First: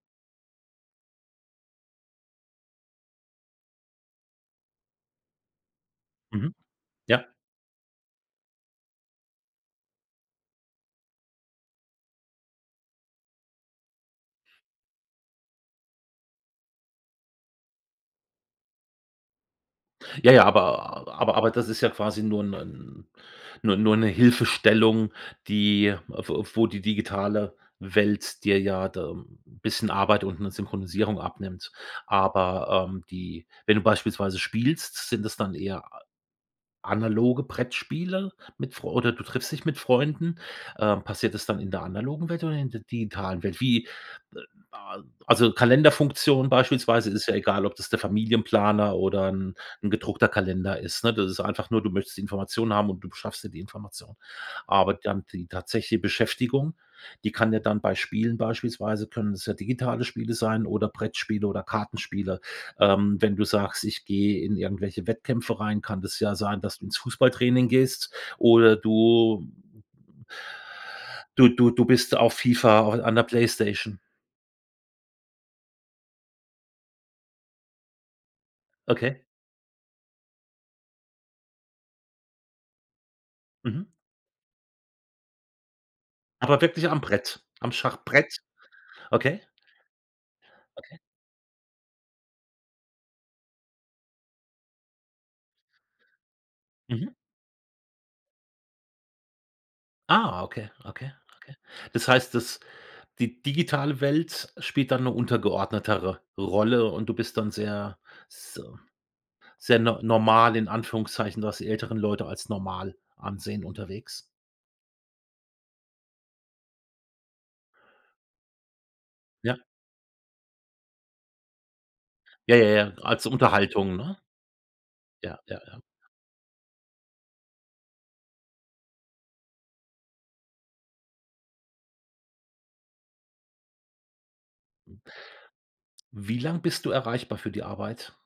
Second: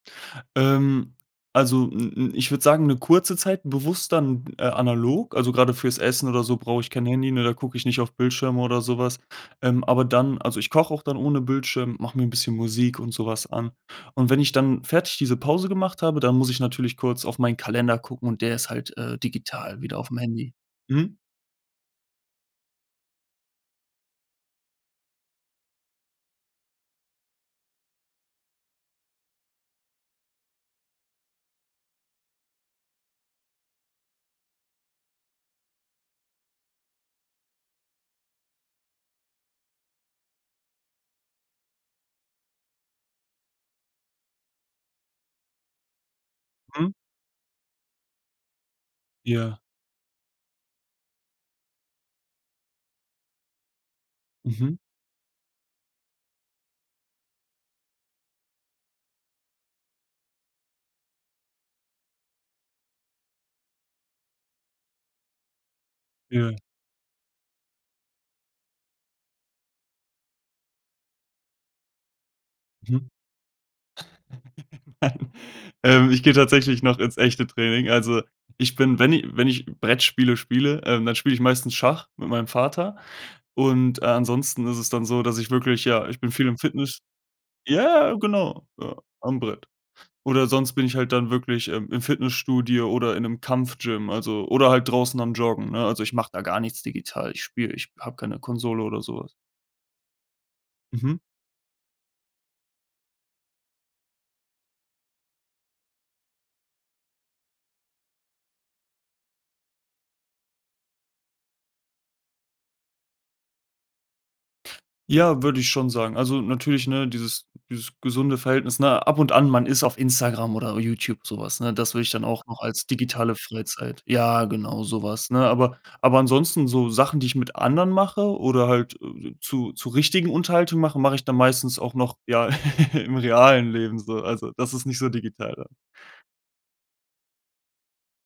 Ähm, also, m m ich würde sagen, 'ne kurze Zeit, bewusst dann, äh, analog. Also, grade fürs Essen oder Mhm. so brauch ich kein Ja. Handy, nur da guck ich nicht auf Bildschirme oder so was. Ähm, aber dann also, ich koche auch dann ohne Bildschirm, mache mir 'n bisschen Musik und so was an. Und wenn ich dann fertig diese Pause gemacht habe, dann muss ich natürlich kurz auf meinen Kalender gucken und der ist halt, äh, digital wieder au'fm Ja, ja, Handy. aber Mhm. aber aber das ist ja quasi nur 'nen nur nur 'ne Hilfestellung, die w wo die digitale Welt dir ja da 'n bisschen Arbeit und 'ne Synchronisierung abnimmt. Aber, ähm, die wenn du beispielsweise spielst, sind das dann eher ...analoge Brettspiele mit Freu oder du triffst dich mit Freunden. Ähm, passiert es dann in der analogen Welt oder in der digitalen Welt? Wie, äh a also, Kalenderfunktion Mhm. beispielsweise ist ja egal, ob das der Familienplaner oder 'n Ja. 'n gedruckter Kalender ist, ne? Das ist einfach nur, du möchtest Informationen haben und du beschaffst dir die Information. Mhm. Aber dann die tatsächliche Beschäftigung, die kann dir dann bei Spielen beispielsweise können's ja digitale Spiele sein oder Brettspiele oder Kartenspiele. Ähm, wenn du sagst: „Ich gehe in irgendwelche Wettkämpfe rein“, kann das ja Ja. sein, dass du ins Fußballtraining gehst oder du du du du bist auf FIFA, Mhm. an der Playstation. Nein. Ähm, ich gehe tatsächlich noch ins echte Training. Also, ich bin wenn Okay. ich wenn ich Brettspiele spiele, dann spiele ich meistens Schach mit meinem Vater. Mhm. Und, äh, ansonsten ist es dann so, dass ich wirklich ja, ich bin viel im Aber wirklich Fitness am Brett am ja, Schachbrett. genau, ja, am Okay. Brett. Oder sonst bin ich Okay. halt dann wirklich, ähm, im Fitnessstudio oder in 'nem Kampfgym, also oder halt draußen am Joggen, ne? Also, ich mache da gar nichts Mhm. digital. Ich spiele ich habe keine Konsole oder so was. Ah, okay, okay, Mhm. okay. Das heißt, dass die digitale Welt spielt dann 'ne untergeordnetere Rolle und du bist dann sehr, so sehr n normal in Anführungszeichen, was die älteren Leute als normal ansehen unterwegs. Ja, würde ich schon sagen. Also, natürlich, ne, dieses dieses gesunde Verhältnis, ne? Ab und an Ja. man ist auf Instagram oder Youtube, so was, ne? Das würde ich dann auch Ja, noch ja, als ja, als digitale Unterhaltung, Freizeit ne? ja, genau so was, Ja, ne? ja, Aber ja. aber ansonsten so Sachen, die ich mit anderen mache oder halt zu zu richtigen Unterhaltung mache, mache ich dann meistens auch noch, ja, im realen Leben so. Also, das ist nicht so digital dann. Wie lang bist du erreichbar für die Arbeit?